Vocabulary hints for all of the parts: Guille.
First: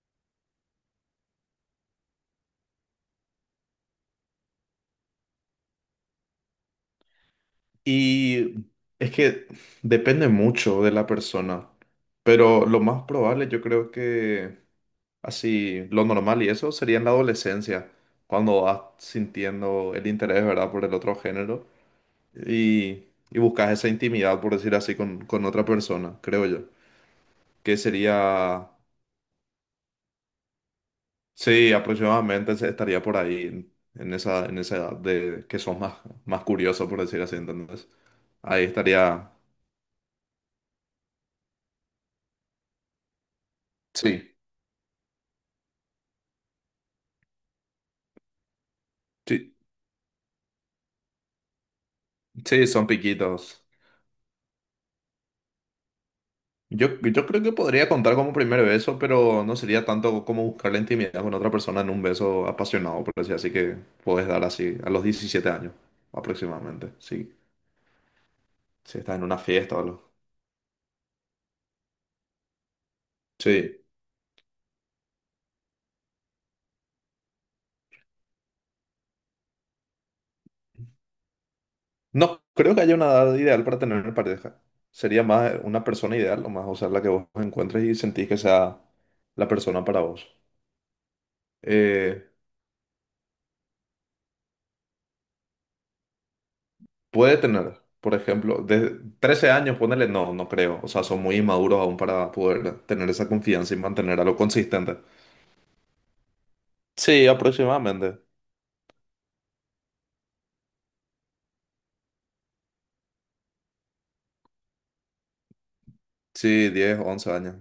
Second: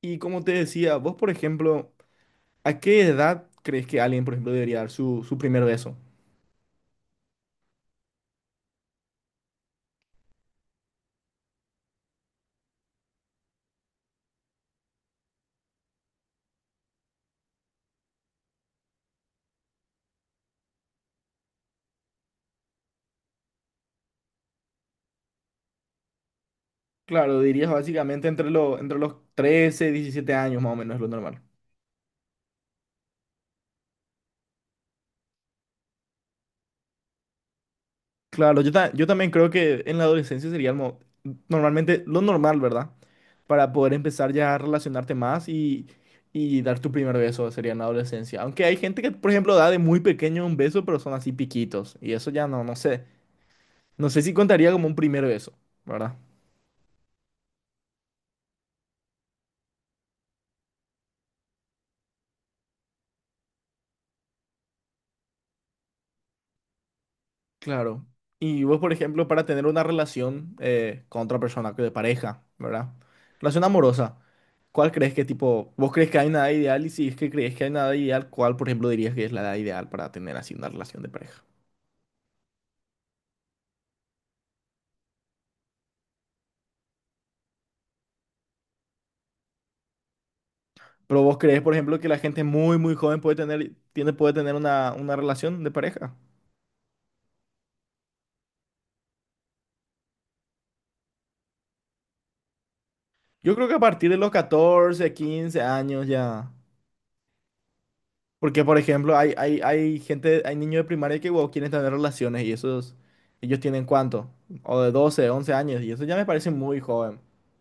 Y como te decía, vos, por ejemplo, ¿a qué edad crees que alguien, por ejemplo, debería dar su primer beso? Y es que depende mucho de la persona, pero lo más probable yo creo que así, lo normal y eso sería en la adolescencia, cuando vas sintiendo el interés, ¿verdad?, por el otro género y, y buscas esa intimidad, por decir así, con otra persona, creo yo, Claro, dirías que básicamente entre, sería, entre los 13 17 años más o menos es lo normal. sí, aproximadamente estaría por ahí, en esa edad de que sos más curioso, por decir así, entonces, Claro, ahí yo también estaría, creo que en la adolescencia sería el normalmente lo normal, ¿verdad? Para poder sí. empezar ya a relacionarte más y dar tu primer beso sería en la adolescencia. Aunque hay gente que, por Sí. ejemplo, da de muy pequeño un beso, pero son así piquitos. Y eso ya no, Sí, no son sé. piquitos. No sé si contaría como un primer beso, ¿verdad? Yo creo que podría contar como primer beso, pero no sería tanto como buscar la intimidad con otra persona en un beso apasionado, por decir así que puedes dar así a los 17 años aproximadamente. Sí, Claro. Y vos, por si estás en ejemplo, una para tener fiesta o una algo. relación con otra persona, que de pareja, ¿verdad? Relación Sí. amorosa. ¿Cuál crees que tipo, vos crees que hay una edad ideal? Y si es que crees que hay una edad ideal, ¿cuál, por ejemplo, dirías que es la edad ideal para tener así una relación de pareja? No, creo que haya una edad ideal para tener pareja. Sería más una persona ideal, o más, o sea, la que vos encuentres y sentís que sea la persona para vos. Pero vos crees, por ejemplo, que la Eh, gente muy, muy joven puede tener, tiene, puede tener una relación de pareja. Puede tener, por ejemplo, de 13 años, ponerle, no, no creo. O sea, son muy inmaduros aún para poder tener esa Yo creo que confianza y a partir de mantener los algo consistente. 14 15 años ya. Sí, aproximadamente. Porque, por ejemplo, hay gente, hay niños de primaria que wow, quieren tener relaciones y esos, ellos tienen cuánto, o de 12 11 años, y eso ya me parece Sí, muy 10, joven. 11 años.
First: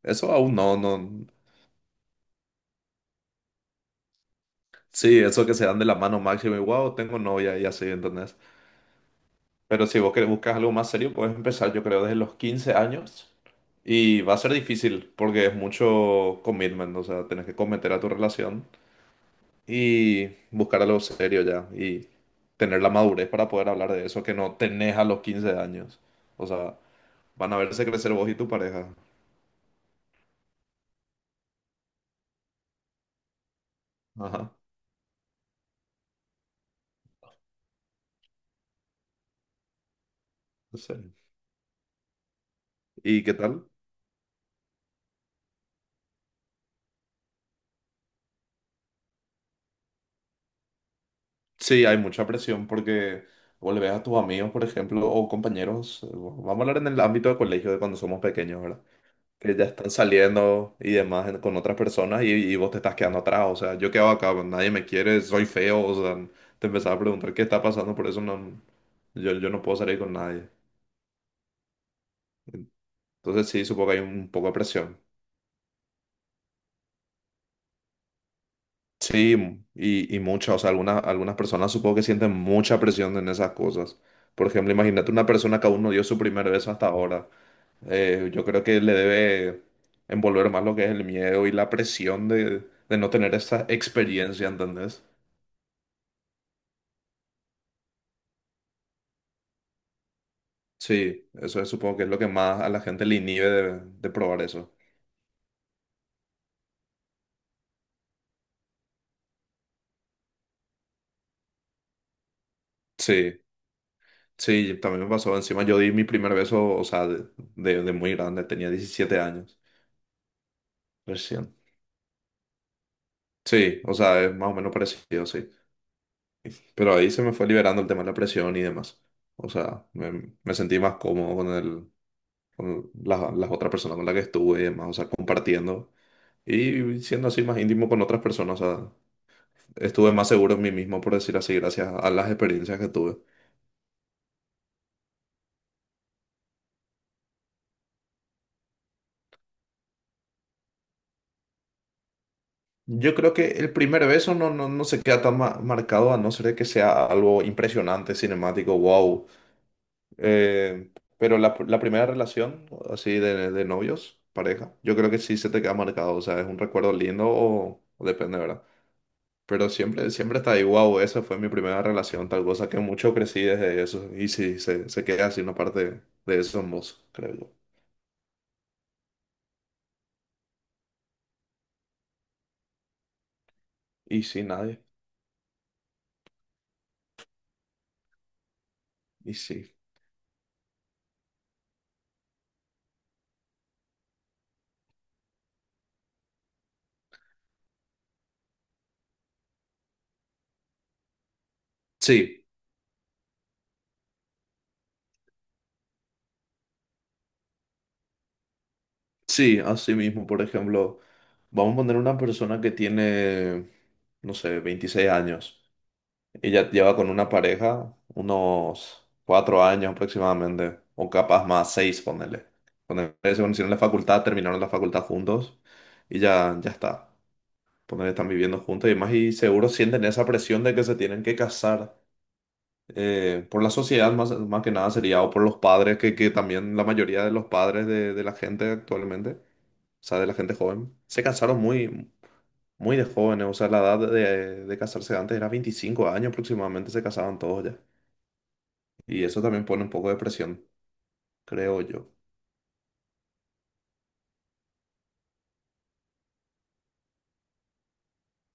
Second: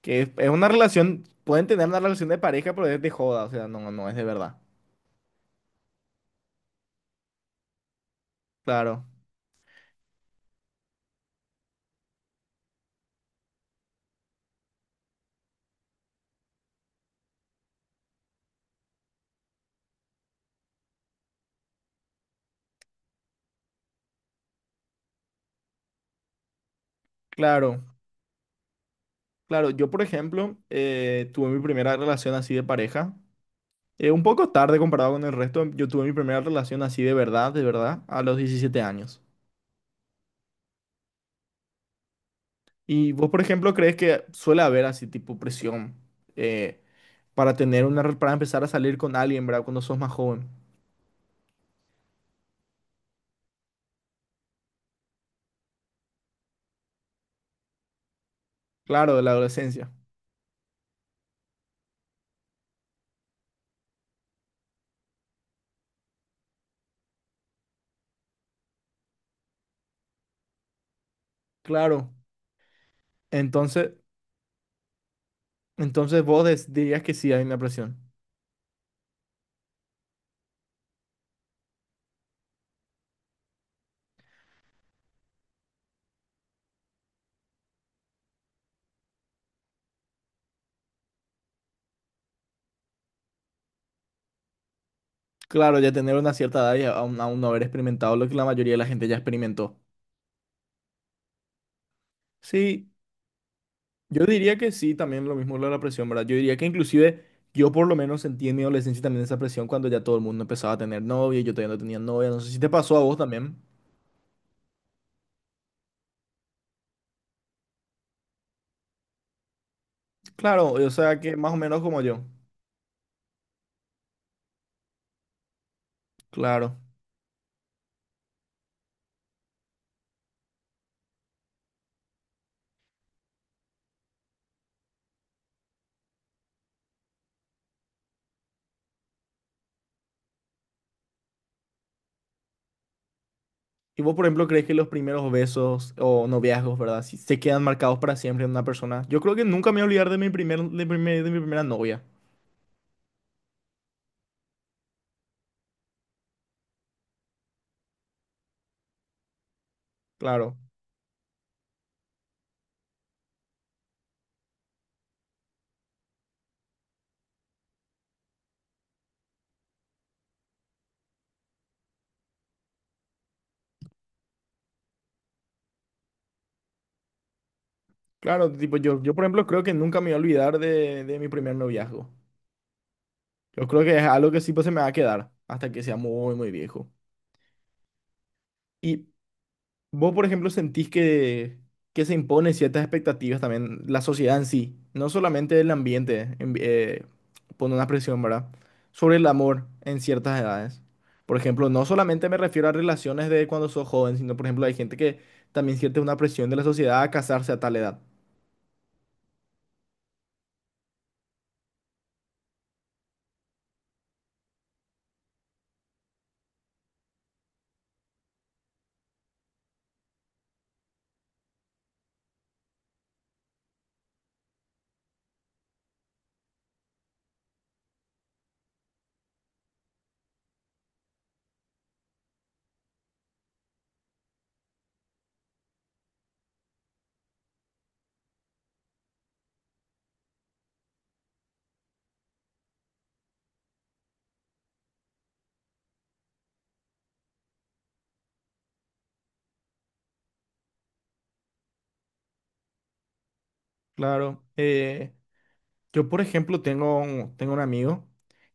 Que Eso es aún una no, relación, no. pueden tener una relación de pareja, pero es de joda, o sea, no, no es de verdad. Sí, eso que se dan de la mano máximo y wow, tengo novia y así, ¿entendés? Claro, Pero si vos querés, buscar algo más serio, puedes empezar, yo creo, desde los 15 años. Y va a ser difícil porque es mucho commitment, o sea, tenés que cometer a tu relación. Y buscar algo serio ya y tener la madurez para poder hablar de eso que no tenés a los 15 años. O sea, van a claro, verse crecer vos y tu pareja. claro. Yo, por ejemplo, tuve mi primera relación así de pareja, un poco Ajá, tarde comparado con el resto, yo tuve mi primera relación así de verdad, a los 17 años. sí. Y ¿Y vos, qué por tal? ejemplo, crees que suele haber así tipo presión eh, para tener una, para empezar a salir con alguien, ¿verdad? Cuando sos más joven. Sí, hay mucha presión porque vos le ves a tus amigos, por ejemplo, o compañeros. Vamos a hablar en el ámbito de colegio de cuando somos pequeños, ¿verdad? Claro, de la Que ya están adolescencia. saliendo y demás con otras personas y vos te estás quedando atrás. O sea, yo quedo acá, nadie me quiere, soy feo. O sea, te empezaba a preguntar qué está pasando, por eso no, yo no puedo salir con nadie. Claro. Entonces sí, supongo Entonces, que hay un poco de presión. entonces vos dirías que sí hay una presión. Sí, y mucha, o sea, algunas personas supongo que sienten mucha presión en esas cosas. Por ejemplo, imagínate una persona que aún no dio su primer beso hasta ahora. Yo creo que le debe envolver más lo que es el miedo y la presión de no tener esa experiencia, ¿entendés? Claro, ya tener una cierta edad y aún, aún no haber experimentado lo que la mayoría de la gente ya experimentó. Sí, eso supongo que es lo que más a la Sí, gente le inhibe de yo probar diría que eso. sí, también lo mismo lo de la presión, ¿verdad? Yo diría que inclusive yo por lo menos sentí en mi adolescencia también esa presión cuando ya todo el mundo empezaba a tener novia, yo todavía no tenía novia. No sé si te pasó a vos Sí, también. sí, también me pasó. Encima yo di mi primer beso, o sea, de muy grande, tenía 17 años Claro, o sea que más recién. o menos como yo. Sí, o sea, es más o menos parecido, sí. Claro. Pero ahí se me fue liberando el tema de la presión y demás. O sea, me sentí más cómodo con las otras personas con las que estuve y demás, o sea, compartiendo y siendo así más íntimo con otras personas. O sea, estuve más seguro en mí mismo, por decir así, gracias a las experiencias que tuve. ¿Y vos, por ejemplo, crees que los primeros besos o noviazgos, ¿verdad? Si se quedan marcados para siempre en una persona. Yo creo que nunca me voy a olvidar de mi primer, de de mi primera novia. Yo creo que el primer beso no, no, no se queda tan marcado a no ser de que sea algo impresionante, cinemático, wow. Claro. Eh, pero la primera relación, así de novios, pareja, yo creo que sí se te queda marcado. O sea, es un recuerdo lindo o depende, ¿verdad? Pero siempre, siempre está ahí, wow, esa fue mi primera relación, tal cosa que mucho crecí desde eso. Y sí, se queda así una parte de eso en vos, creo yo. Claro, tipo, por ejemplo, creo que nunca me voy a olvidar de mi primer noviazgo. Yo creo que es Y algo que sí, sí pues, se me nadie. va a quedar hasta que sea muy, muy viejo. Y, Y sí. vos, por ejemplo, sentís que se imponen ciertas expectativas también, la sociedad en sí, no solamente el ambiente pone una presión, ¿verdad? Sobre el amor en ciertas edades. Por ejemplo, no solamente me Sí. refiero a relaciones de cuando sos joven, sino, por ejemplo, hay gente que también siente una presión de la sociedad a casarse a tal edad. Sí, así mismo, por ejemplo, vamos a poner una persona que tiene, no sé, 26 años. Ella lleva con una pareja unos 4 años aproximadamente, o capaz más, 6 ponele. Ponele, se conocieron en la facultad, terminaron la facultad juntos y ya, ya está. Ponele, están viviendo juntos y demás y seguro sienten esa presión de que se tienen que casar. Por la sociedad más que nada sería, o por los padres, que también la mayoría de los padres de la gente actualmente, o sea, de la gente joven. Se casaron muy, muy de jóvenes, o sea, la edad de casarse antes era 25 años aproximadamente, se casaban todos ya. Y eso también pone un poco de presión, creo yo. Claro. Yo, por ejemplo, tengo un amigo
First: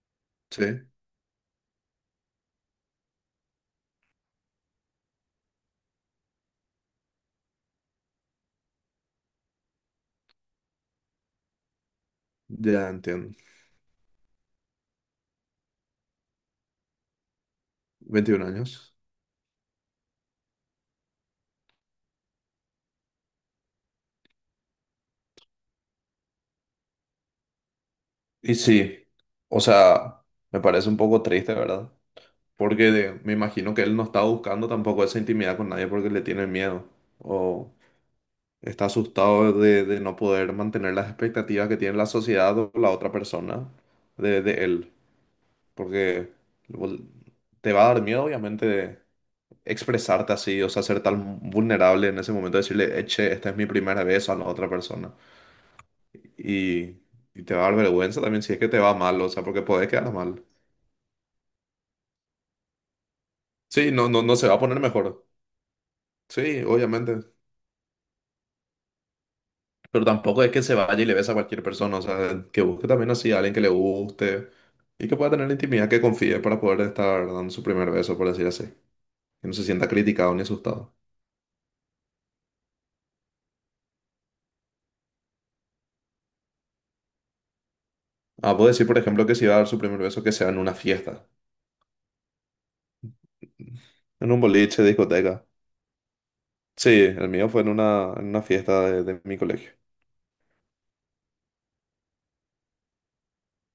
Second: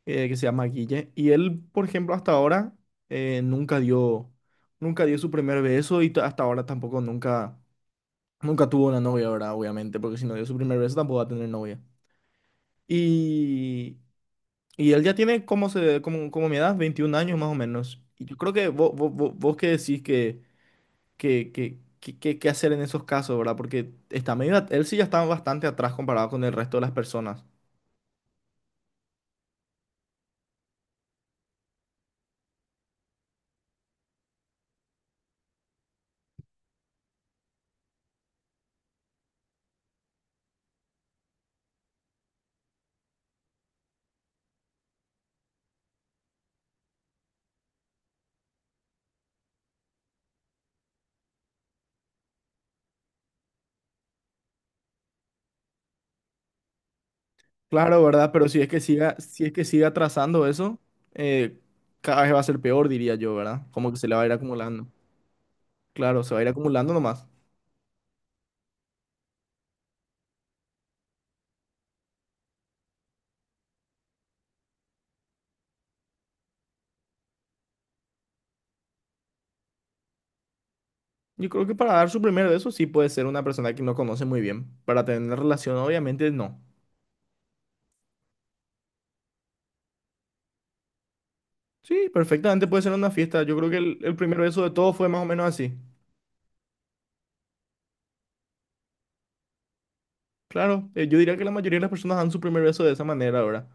que se llama Sí, Guille y él, por ejemplo, hasta ahora eh, nunca dio, nunca dio su primer beso y hasta ahora tampoco nunca, nunca tuvo una novia, ¿verdad? Obviamente, porque si no dio su primer beso tampoco va a tener novia. ya entiendo. Y, y él ya tiene como, se, como, como mi edad, 21 años más o menos. Y yo 21 creo que vos, años. vos, vos, vos qué decís que, qué hacer en esos casos, ¿verdad? Porque está medio, él sí ya está bastante atrás comparado con el resto de las personas. Y sí, o sea, me parece un poco triste, ¿verdad? Porque me imagino que él no está buscando tampoco esa intimidad con nadie porque le tiene miedo o está asustado de no poder mantener las expectativas que tiene la sociedad o la otra persona de él. Porque vol- te va a dar miedo, obviamente, expresarte así, o sea, ser tan vulnerable en ese momento, decirle, "Che, esta es mi primera vez a la otra persona. Y, y te va a dar Claro, vergüenza ¿verdad? también Pero si es si es que te que va siga, mal, o si sea, es porque que podés siga quedar mal. trazando eso, eh, cada vez va a ser peor, diría yo, ¿verdad? Como Sí, que se no, le va no, a ir no se va a poner acumulando. mejor. Claro, se va a ir Sí, acumulando nomás. obviamente. Pero tampoco es que se vaya y le besa a cualquier persona, o sea, que busque también así a alguien que le guste y que pueda tener intimidad, que confíe para poder estar dando su primer beso, por decir así. Que no se sienta criticado ni asustado. Yo creo que para dar su primer beso sí puede ser una persona que no conoce muy bien. Para tener una relación, obviamente no. Ah, puedo decir, por ejemplo, que si va a dar su primer beso, que sea en una fiesta. Sí, perfectamente puede ser una fiesta. Yo creo que el En primer un beso de boliche, todos fue más o discoteca. menos así. Sí, el mío fue en una fiesta de mi colegio. Claro, yo diría que la mayoría de las personas dan su primer beso de esa manera, ¿verdad?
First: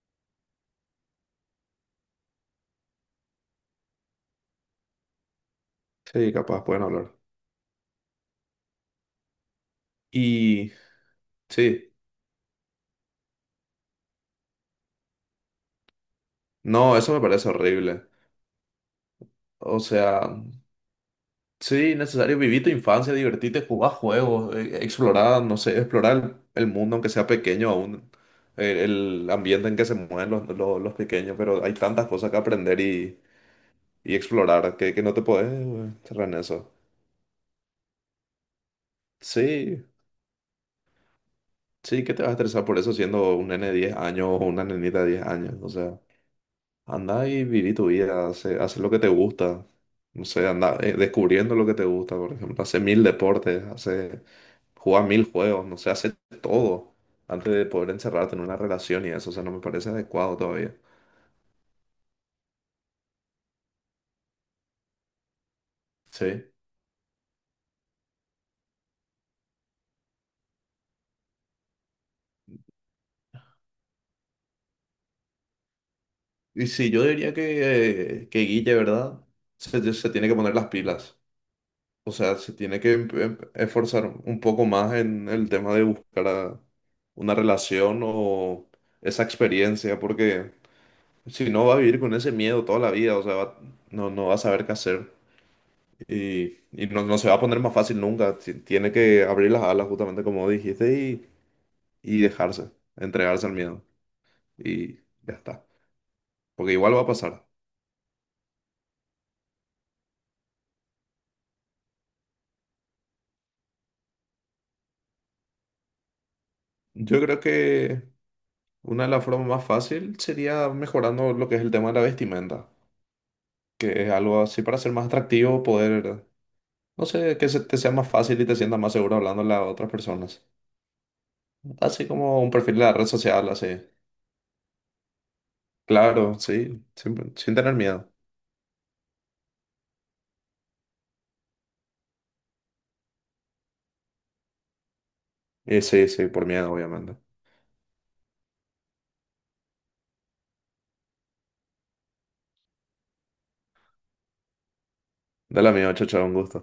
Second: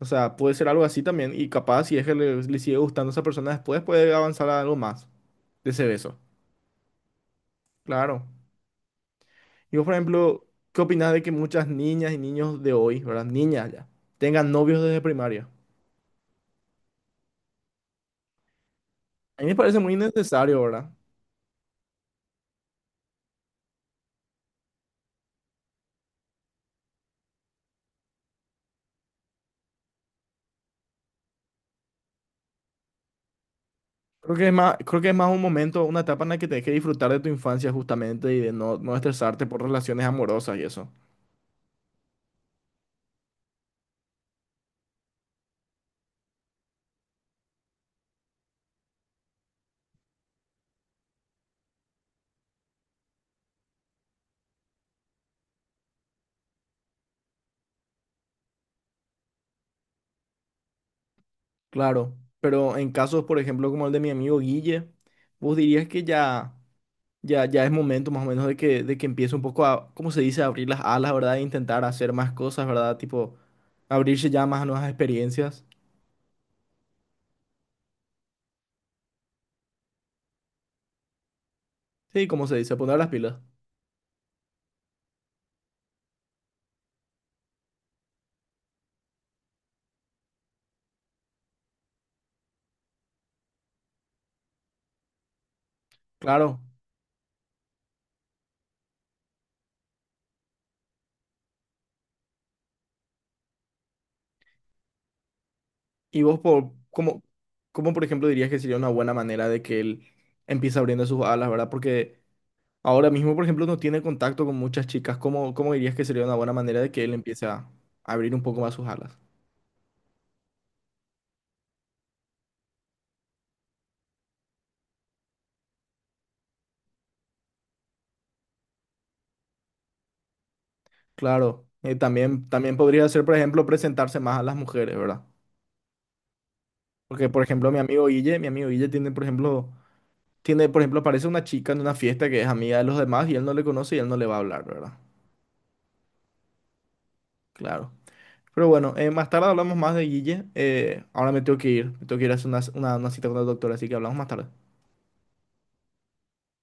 O sea, puede ser algo así también. Y capaz, si es que le sigue gustando a esa persona después, puede avanzar a algo más de ese beso. Sí, capaz pueden hablar. Claro. Digo, por ejemplo, Y ¿qué opinas de que muchas sí, niñas y niños de hoy, ¿verdad? Niñas ya, tengan novios desde primaria? no, eso me parece horrible. A mí me parece O muy sea, innecesario, ¿verdad? sí, necesario vivir tu infancia, divertirte, jugar juegos, explorar, no sé, explorar el mundo, aunque sea pequeño aún, el ambiente en que se mueven los pequeños, pero hay tantas cosas que aprender y Creo que es más, explorar que, creo que que no es te más un puedes momento, una etapa cerrar en en la que tenés que eso. disfrutar de tu infancia justamente y de no, no estresarte por Sí, relaciones amorosas y eso. sí, ¿qué te vas a estresar por eso siendo un nene de 10 años o una nenita de 10 años? O sea, anda y viví tu vida, hace lo que te gusta. No sé, anda descubriendo lo que te gusta, por ejemplo. Hace mil deportes, juega mil juegos, no sé, hace todo antes de poder encerrarte en una relación y eso. O sea, no me parece adecuado todavía. Claro, pero en casos, por ejemplo, como el de mi amigo Guille, vos dirías que Sí. ya, ya es momento más o menos de que empiece un poco a, ¿cómo se dice?, abrir las alas, ¿verdad? E intentar hacer más cosas, ¿verdad? Tipo, abrirse ya más a nuevas experiencias. Y sí, yo diría que Guille, ¿verdad? Se tiene que poner las pilas. O Sí, sea, como se se dice, tiene que poner las pilas. Esforzar un poco más en el tema de buscar una relación o esa experiencia, porque si no va a vivir con ese miedo toda la vida, o sea, no, no va a saber qué hacer y, Claro. y no, no se va a poner más fácil nunca. Tiene que abrir las alas, justamente como dijiste, y dejarse, entregarse al miedo y ya está, Y vos, por, porque igual va a ¿cómo, pasar. cómo, por ejemplo, dirías que sería una buena manera de que él empiece abriendo sus alas, ¿verdad? Porque ahora mismo, por ejemplo, no tiene contacto con muchas chicas. ¿Cómo, cómo dirías que sería una buena manera de que él Yo creo empiece a que abrir un poco más sus una de alas? las formas más fácil sería mejorando lo que es el tema de la vestimenta. Que es algo así para ser más atractivo, poder, no sé, que se te sea más fácil y te sientas más seguro hablando a otras personas. Claro. Así como También, un perfil también de la red podría ser, por social, ejemplo, así. presentarse más a las mujeres, ¿verdad? Claro, sí, Porque, sin, por sin ejemplo, tener miedo. Mi amigo Guille tiene, por ejemplo, aparece una chica en una fiesta que es amiga de los demás y él no le conoce y él no le va a hablar, ¿verdad? Y sí, sí, por miedo, obviamente. Claro. Pero bueno, más tarde hablamos más de Guille. Ahora me tengo que ir. Me tengo que ir a hacer una, una cita con el doctor, así que hablamos más tarde. Dale amigo, chao, chao, un gusto.